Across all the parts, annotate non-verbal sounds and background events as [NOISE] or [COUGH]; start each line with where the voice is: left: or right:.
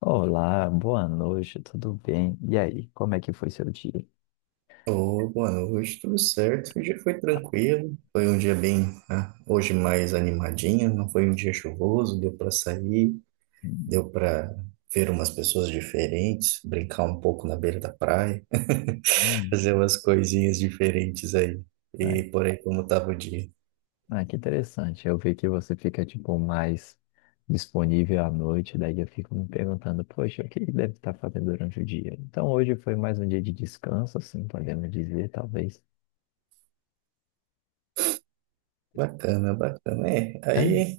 left: Olá, boa noite, tudo bem? E aí, como é que foi seu dia?
right: Ô, boa noite, tudo certo? O dia foi tranquilo, foi um dia bem, né, hoje mais animadinho, não foi um dia chuvoso, deu para sair,
left: Hum,
right: deu para ver umas pessoas diferentes, brincar um pouco na beira da praia, [LAUGHS]
left: hum,
right: fazer umas coisinhas diferentes aí.
left: é.
right: E por aí como tava o dia.
left: Ah, que interessante. Eu vi que você fica, tipo, mais disponível à noite, daí eu fico me perguntando, poxa, o que ele deve estar fazendo durante o dia? Então, hoje foi mais um dia de descanso, assim, podemos dizer, talvez.
right: Bacana, bacana. É,
left: É?
right: aí,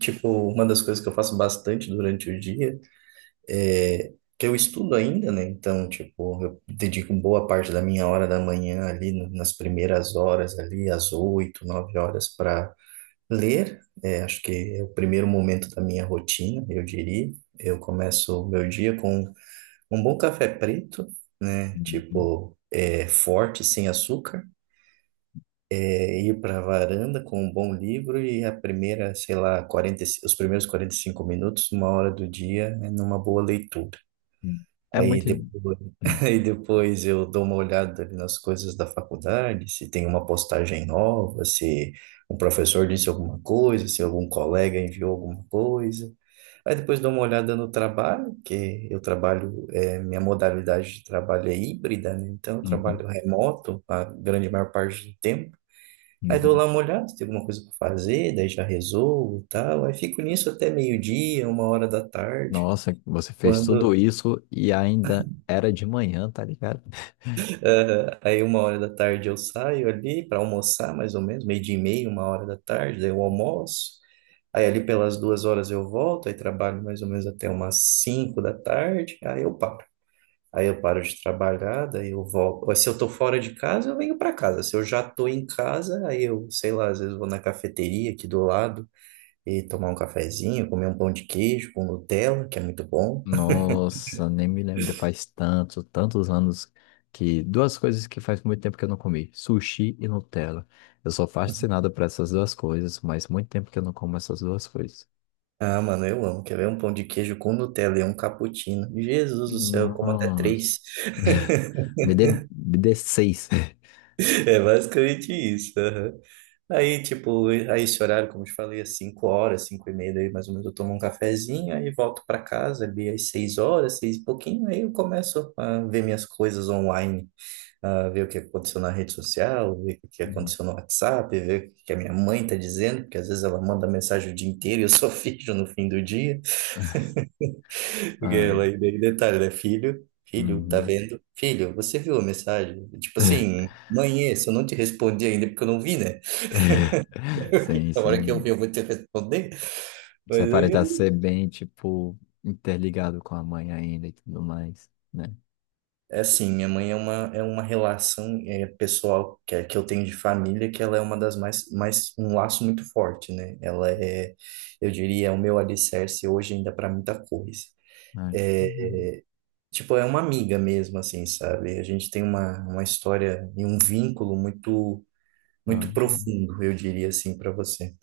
right: tipo, uma das coisas que eu faço bastante durante o dia é, que eu estudo ainda, né? Então, tipo, eu dedico boa parte da minha hora da manhã ali, nas primeiras horas ali, às 8, 9 horas, para ler. É, acho que é o primeiro momento da minha rotina, eu diria. Eu começo o meu dia com um bom café preto, né?
left: Uhum,
right: Tipo, é, forte, sem açúcar. É, ir para a varanda com um bom livro e a primeira, sei lá, 40, os primeiros 45 minutos, uma hora do dia, é numa boa leitura.
left: uhum. É
right: Aí
left: muito.
right: depois, [LAUGHS]
left: Hum,
right: aí depois eu dou uma olhada ali nas coisas da faculdade, se tem uma postagem nova, se um professor disse alguma coisa, se algum colega enviou alguma coisa. Aí depois dou uma olhada no trabalho, que eu trabalho, minha modalidade de trabalho é híbrida, né? Então eu
left: uhum,
right: trabalho remoto a grande maior parte do tempo. Aí dou
left: uhum.
right: lá uma olhada, se tem alguma coisa para fazer, daí já resolvo e tal. Aí fico nisso até meio-dia, uma hora da tarde.
left: Nossa, você fez tudo
right: Quando
left: isso e ainda era de manhã, tá ligado?
right: Aham. Aí uma hora da tarde eu saio ali para almoçar, mais ou menos, meio dia e meia, uma hora da tarde, daí eu almoço. Aí ali pelas 2 horas eu volto, aí trabalho mais ou menos até umas 5 da tarde, aí eu paro. Aí eu paro de trabalhar, daí eu volto. Ou, se eu tô fora de casa, eu venho para casa. Se eu já tô em casa, aí eu, sei lá, às vezes vou na cafeteria aqui do lado e tomar um cafezinho, comer um pão de queijo com Nutella, que é muito bom.
left: Nossa, nem me lembro, faz tanto, tantos anos que duas coisas que faz muito tempo que eu não comi, sushi e Nutella. Eu sou fascinado por essas duas coisas, mas muito tempo que eu não como essas duas coisas.
right: Ah, mano, eu amo. Quer ver um pão de queijo com Nutella e um cappuccino? Jesus do céu, eu como até
left: Nossa,
right: três. [LAUGHS]
left: [LAUGHS] me dê seis.
right: É basicamente isso. Aham. Aí, tipo, aí esse horário, como eu te falei, às 5 horas, 5h30, daí mais ou menos eu tomo um cafezinho, aí volto pra casa ali às 6 horas, seis e pouquinho, aí eu começo a ver minhas coisas online, a ver o que aconteceu na rede social, ver o que
left: Uhum.
right: aconteceu no WhatsApp, ver o que a minha mãe tá dizendo, porque às vezes ela manda mensagem o dia inteiro e eu só [LAUGHS] vejo no fim do dia. Porque
left: Ah,
right: ela, e daí detalhe, né? Filho, filho, tá
left: uhum.
right: vendo? Filho, você viu a mensagem? Tipo assim, mãe, esse eu não te respondi ainda porque eu não vi, né?
left: [LAUGHS] Sim,
right: [LAUGHS] A hora que eu vi,
left: sim.
right: eu vou te responder.
left: Você
right: Mas
left: aparenta
right: aí,
left: ser bem, tipo, interligado com a mãe ainda e tudo mais, né?
right: é assim, minha mãe é uma relação é, pessoal que eu tenho de família, que ela é uma das um laço muito forte, né? Ela é, eu diria, é o meu alicerce hoje ainda para muita coisa.
left: Mas, uhum,
right: é Tipo, é uma amiga mesmo, assim, sabe? A gente tem uma história e um vínculo muito, muito profundo, eu diria assim, para você.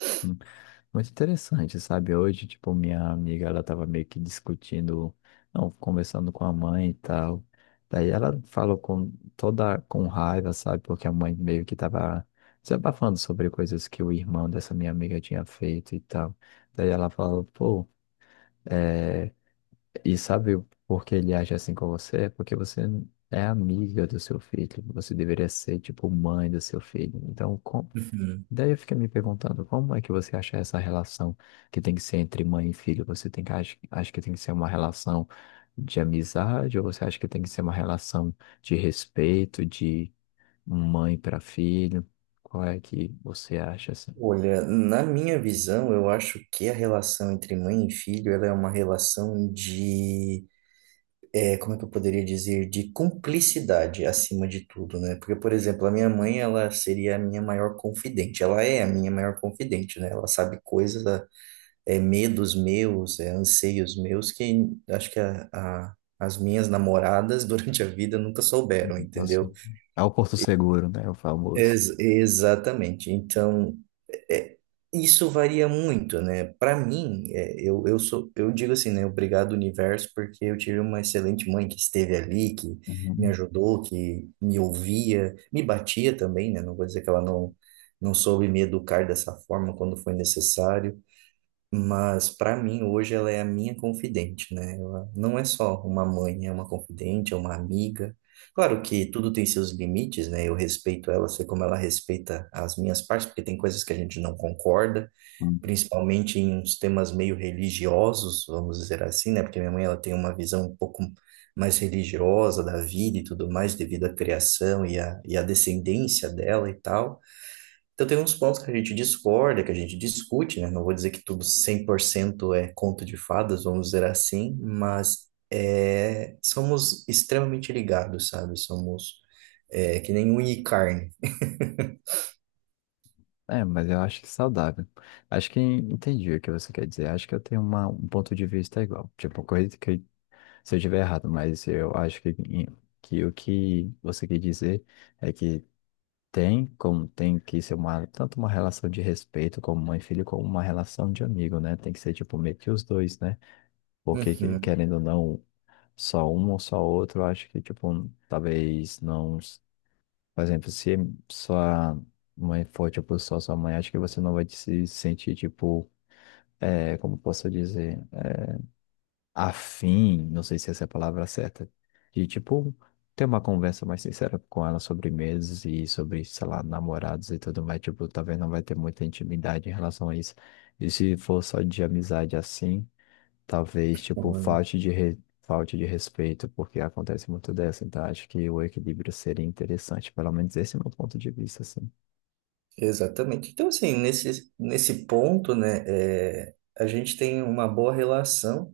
left: muito interessante, sabe? Hoje, tipo, minha amiga, ela tava meio que discutindo, não, conversando com a mãe e tal. Daí ela falou com toda, com raiva, sabe? Porque a mãe meio que tava desabafando sobre coisas que o irmão dessa minha amiga tinha feito e tal. Daí ela falou, pô, é... e sabe por que ele age assim com você? É porque você é amiga do seu filho, você deveria ser, tipo, mãe do seu filho. Então, com-
right: Uhum.
left: daí eu fiquei me perguntando, como é que você acha essa relação que tem que ser entre mãe e filho? Você tem que, acha, acha que tem que ser uma relação de amizade ou você acha que tem que ser uma relação de respeito, de mãe para filho? Qual é que você acha assim?
right: Olha, na minha visão, eu acho que a relação entre mãe e filho, ela é uma relação de, como é que eu poderia dizer, de cumplicidade acima de tudo, né? Porque, por exemplo, a minha mãe, ela seria a minha maior confidente. Ela é a minha maior confidente, né? Ela sabe coisas medos meus, anseios meus que acho que as minhas namoradas [LAUGHS] durante a vida nunca souberam,
left: Você-
right: entendeu?
left: é o Porto Seguro, né? O famoso.
right: Exatamente. Então, é, isso varia muito, né? Para mim, eu digo assim, né? Obrigado, universo, porque eu tive uma excelente mãe que esteve ali, que me
left: Uhum.
right: ajudou, que me ouvia, me batia também, né? Não vou dizer que ela não, não soube me educar dessa forma quando foi necessário, mas para mim hoje ela é a minha confidente, né? Ela não é só uma mãe, é uma confidente, é uma amiga. Claro que tudo tem seus limites, né? Eu respeito ela, sei como ela respeita as minhas partes, porque tem coisas que a gente não concorda,
left: Uhum.
right: principalmente em uns temas meio religiosos, vamos dizer assim, né? Porque minha mãe ela tem uma visão um pouco mais religiosa da vida e tudo mais, devido à criação e à descendência dela e tal. Então, tem uns pontos que a gente discorda, que a gente discute, né? Não vou dizer que tudo 100% é conto de fadas, vamos dizer assim, mas é, somos extremamente ligados, sabe? Somos que nem unha e carne. [LAUGHS]
left: É, mas eu acho que é saudável. Acho que entendi o que você quer dizer. Acho que eu tenho uma, um ponto de vista igual. Tipo, coisa que se eu estiver errado, mas eu acho que o que você quer dizer é que tem como tem que ser uma, tanto uma relação de respeito como mãe e filho, como uma relação de amigo, né? Tem que ser, tipo, meio que os dois, né? Porque, que-
right: Uhum.
left: querendo ou não, só um ou só outro, eu acho que, tipo, talvez não... s- por exemplo, se sua mãe for, tipo, só sua mãe, acho que você não vai se sentir, tipo, como posso dizer? Afim, não sei se essa é a palavra certa, de tipo ter uma conversa mais sincera com ela sobre meses e sobre, sei lá, namorados e tudo mais, tipo, talvez não vai ter muita intimidade em relação a isso. E se for só de amizade assim, talvez tipo
right: Então,
left: falte de re... falte de respeito, porque acontece muito dessa, então acho que o equilíbrio seria interessante, pelo menos esse é o meu ponto de vista, assim.
right: exatamente. Então, assim, nesse ponto, né, é, a gente tem uma boa relação,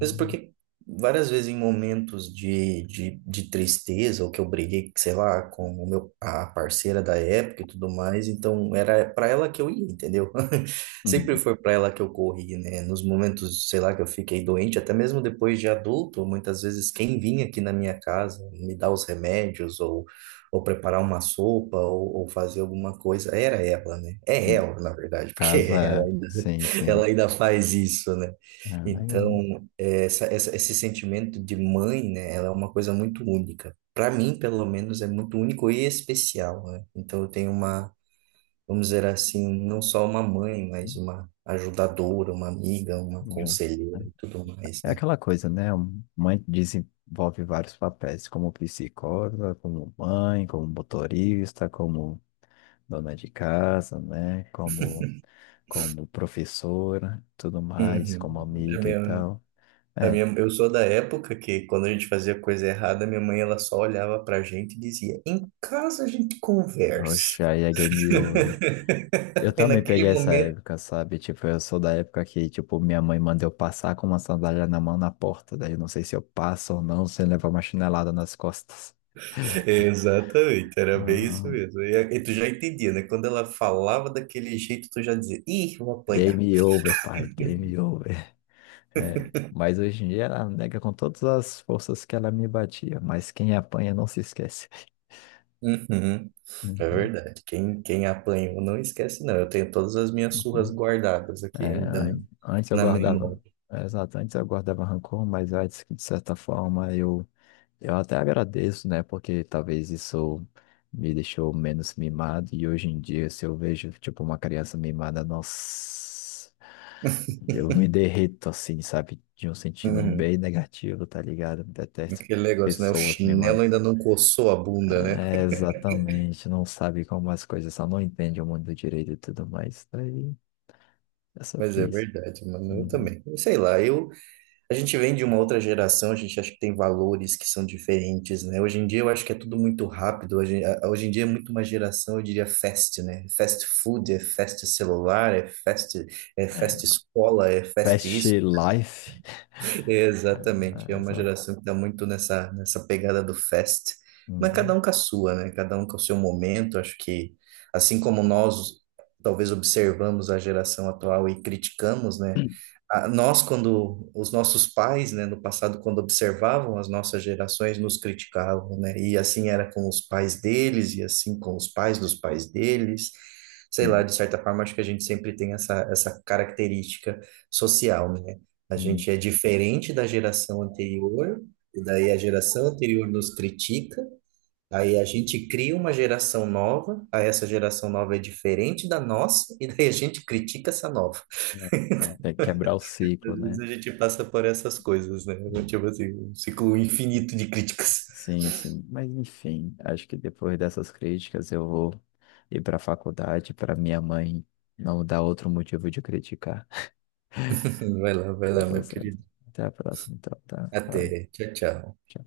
right: mesmo porque várias vezes em momentos de tristeza, ou que eu briguei, sei lá, com a parceira da época e tudo mais, então era para ela que eu ia, entendeu? [LAUGHS] Sempre
left: Uhum.
right: foi para ela que eu corri, né? Nos momentos, sei lá, que eu fiquei doente, até mesmo depois de adulto, muitas vezes quem vinha aqui na minha casa me dar os remédios ou preparar uma sopa, ou fazer alguma coisa. Era ela, né? É ela, na verdade, porque
left: Casa,
right: [LAUGHS]
left: é, sim,
right: ela
left: sim.
right: ainda faz isso, né?
left: Ah,
right: Então,
left: legal.
right: é, essa, esse sentimento de mãe, né? Ela é uma coisa muito única. Para mim, pelo menos, é muito único e especial, né? Então, eu tenho uma, vamos dizer assim, não só uma mãe, mas uma ajudadora, uma amiga, uma
left: Uhum.
right: conselheira e tudo mais,
left: É
right: né?
left: aquela coisa, né? Um- mãe desenvolve vários papéis, como psicóloga, como mãe, como motorista, como dona de casa, né? Como, como professora, tudo mais,
right: Uhum.
left: como
right: É
left: amiga e
right: meu.
left: tal.
right: A
left: É,
right: minha, eu sou da época que, quando a gente fazia coisa errada, minha mãe ela só olhava pra gente e dizia: em casa a gente conversa.
left: oxe, aí é game over. Eu
right: [LAUGHS] E
left: também peguei
right: naquele
left: essa
right: momento.
left: época, sabe? Tipo, eu sou da época que, tipo, minha mãe manda eu passar com uma sandália na mão na porta. Daí eu não sei se eu passo ou não, sem levar uma chinelada nas costas.
right: Exatamente, era bem isso
left: Ah,
right: mesmo. E, e tu já entendia, né? Quando ela falava daquele jeito, tu já dizia: ih, vou apanhar.
left: game over, pai, game over. É, mas hoje em dia ela nega com todas as forças que ela me batia, mas quem apanha não se esquece.
right: Uhum, é
left: Uhum,
right: verdade. Quem apanhou não esquece, não. Eu tenho todas as minhas surras
left: uhum.
right: guardadas
left: É,
right: aqui ainda
left: an- antes eu
right: na, na
left: guardava,
right: memória.
left: é, exato, antes eu guardava rancor, mas antes que de certa forma eu até agradeço, né? Porque talvez isso me deixou menos mimado e hoje em dia se eu vejo tipo uma criança mimada, nossa,
right: [LAUGHS]
left: eu me derreto assim, sabe? De um sentido
right: Uhum.
left: bem negativo, tá ligado? Detesto
right: Aquele negócio, né? O
left: pessoas
right: chinelo
left: mimadas.
right: ainda não coçou a bunda, né?
left: É, exatamente, não sabe como as coisas são, não entende o mundo direito e tudo mais. Daí é
right: Mas
left: sobre
right: é
left: isso.
right: verdade, mano. Eu
left: Uhum.
right: também. Eu sei lá, a gente vem de uma outra geração, a gente acha que tem valores que são diferentes, né? Hoje em dia eu acho que é tudo muito rápido. Hoje, hoje em dia é muito uma geração, eu diria, fast, né? Fast food, é fast celular, é
left: É.
right: fast escola, é fast
left: Fast
right: isso.
left: Life.
right: Exatamente,
left: É,
right: é uma
left: essa.
right: geração que está muito nessa pegada do fest, mas cada
left: Uhum.
right: um com a sua, né? Cada um com o seu momento. Acho que, assim como nós talvez observamos a geração atual e criticamos, né? A- nós, quando os nossos pais, né, no passado, quando observavam as nossas gerações, nos criticavam, né? E assim era com os pais deles, e assim com os pais dos pais deles. Sei lá,
left: Hum,
right: de certa forma, acho que a gente sempre tem essa característica social, né? A
left: hum.
right: gente é diferente da geração anterior, e daí a geração anterior nos critica, aí a gente cria uma geração nova, aí essa geração nova é diferente da nossa, e daí a gente critica essa nova.
left: É, então, tem que quebrar o
right: Às
left: ciclo,
right: vezes
left: né?
right: a gente passa por essas coisas, né? Tipo assim, um ciclo infinito de críticas.
left: Sim, sim. Mas, enfim, acho que depois dessas críticas eu vou ir para a faculdade para minha mãe não dar outro motivo de criticar.
right: [LAUGHS] Vai
left: Tá,
right: lá,
left: tá
right: meu
left: certo.
right: querido.
left: Até a próxima, então, tá?
right: Até.
left: Valeu.
right: Tchau, tchau.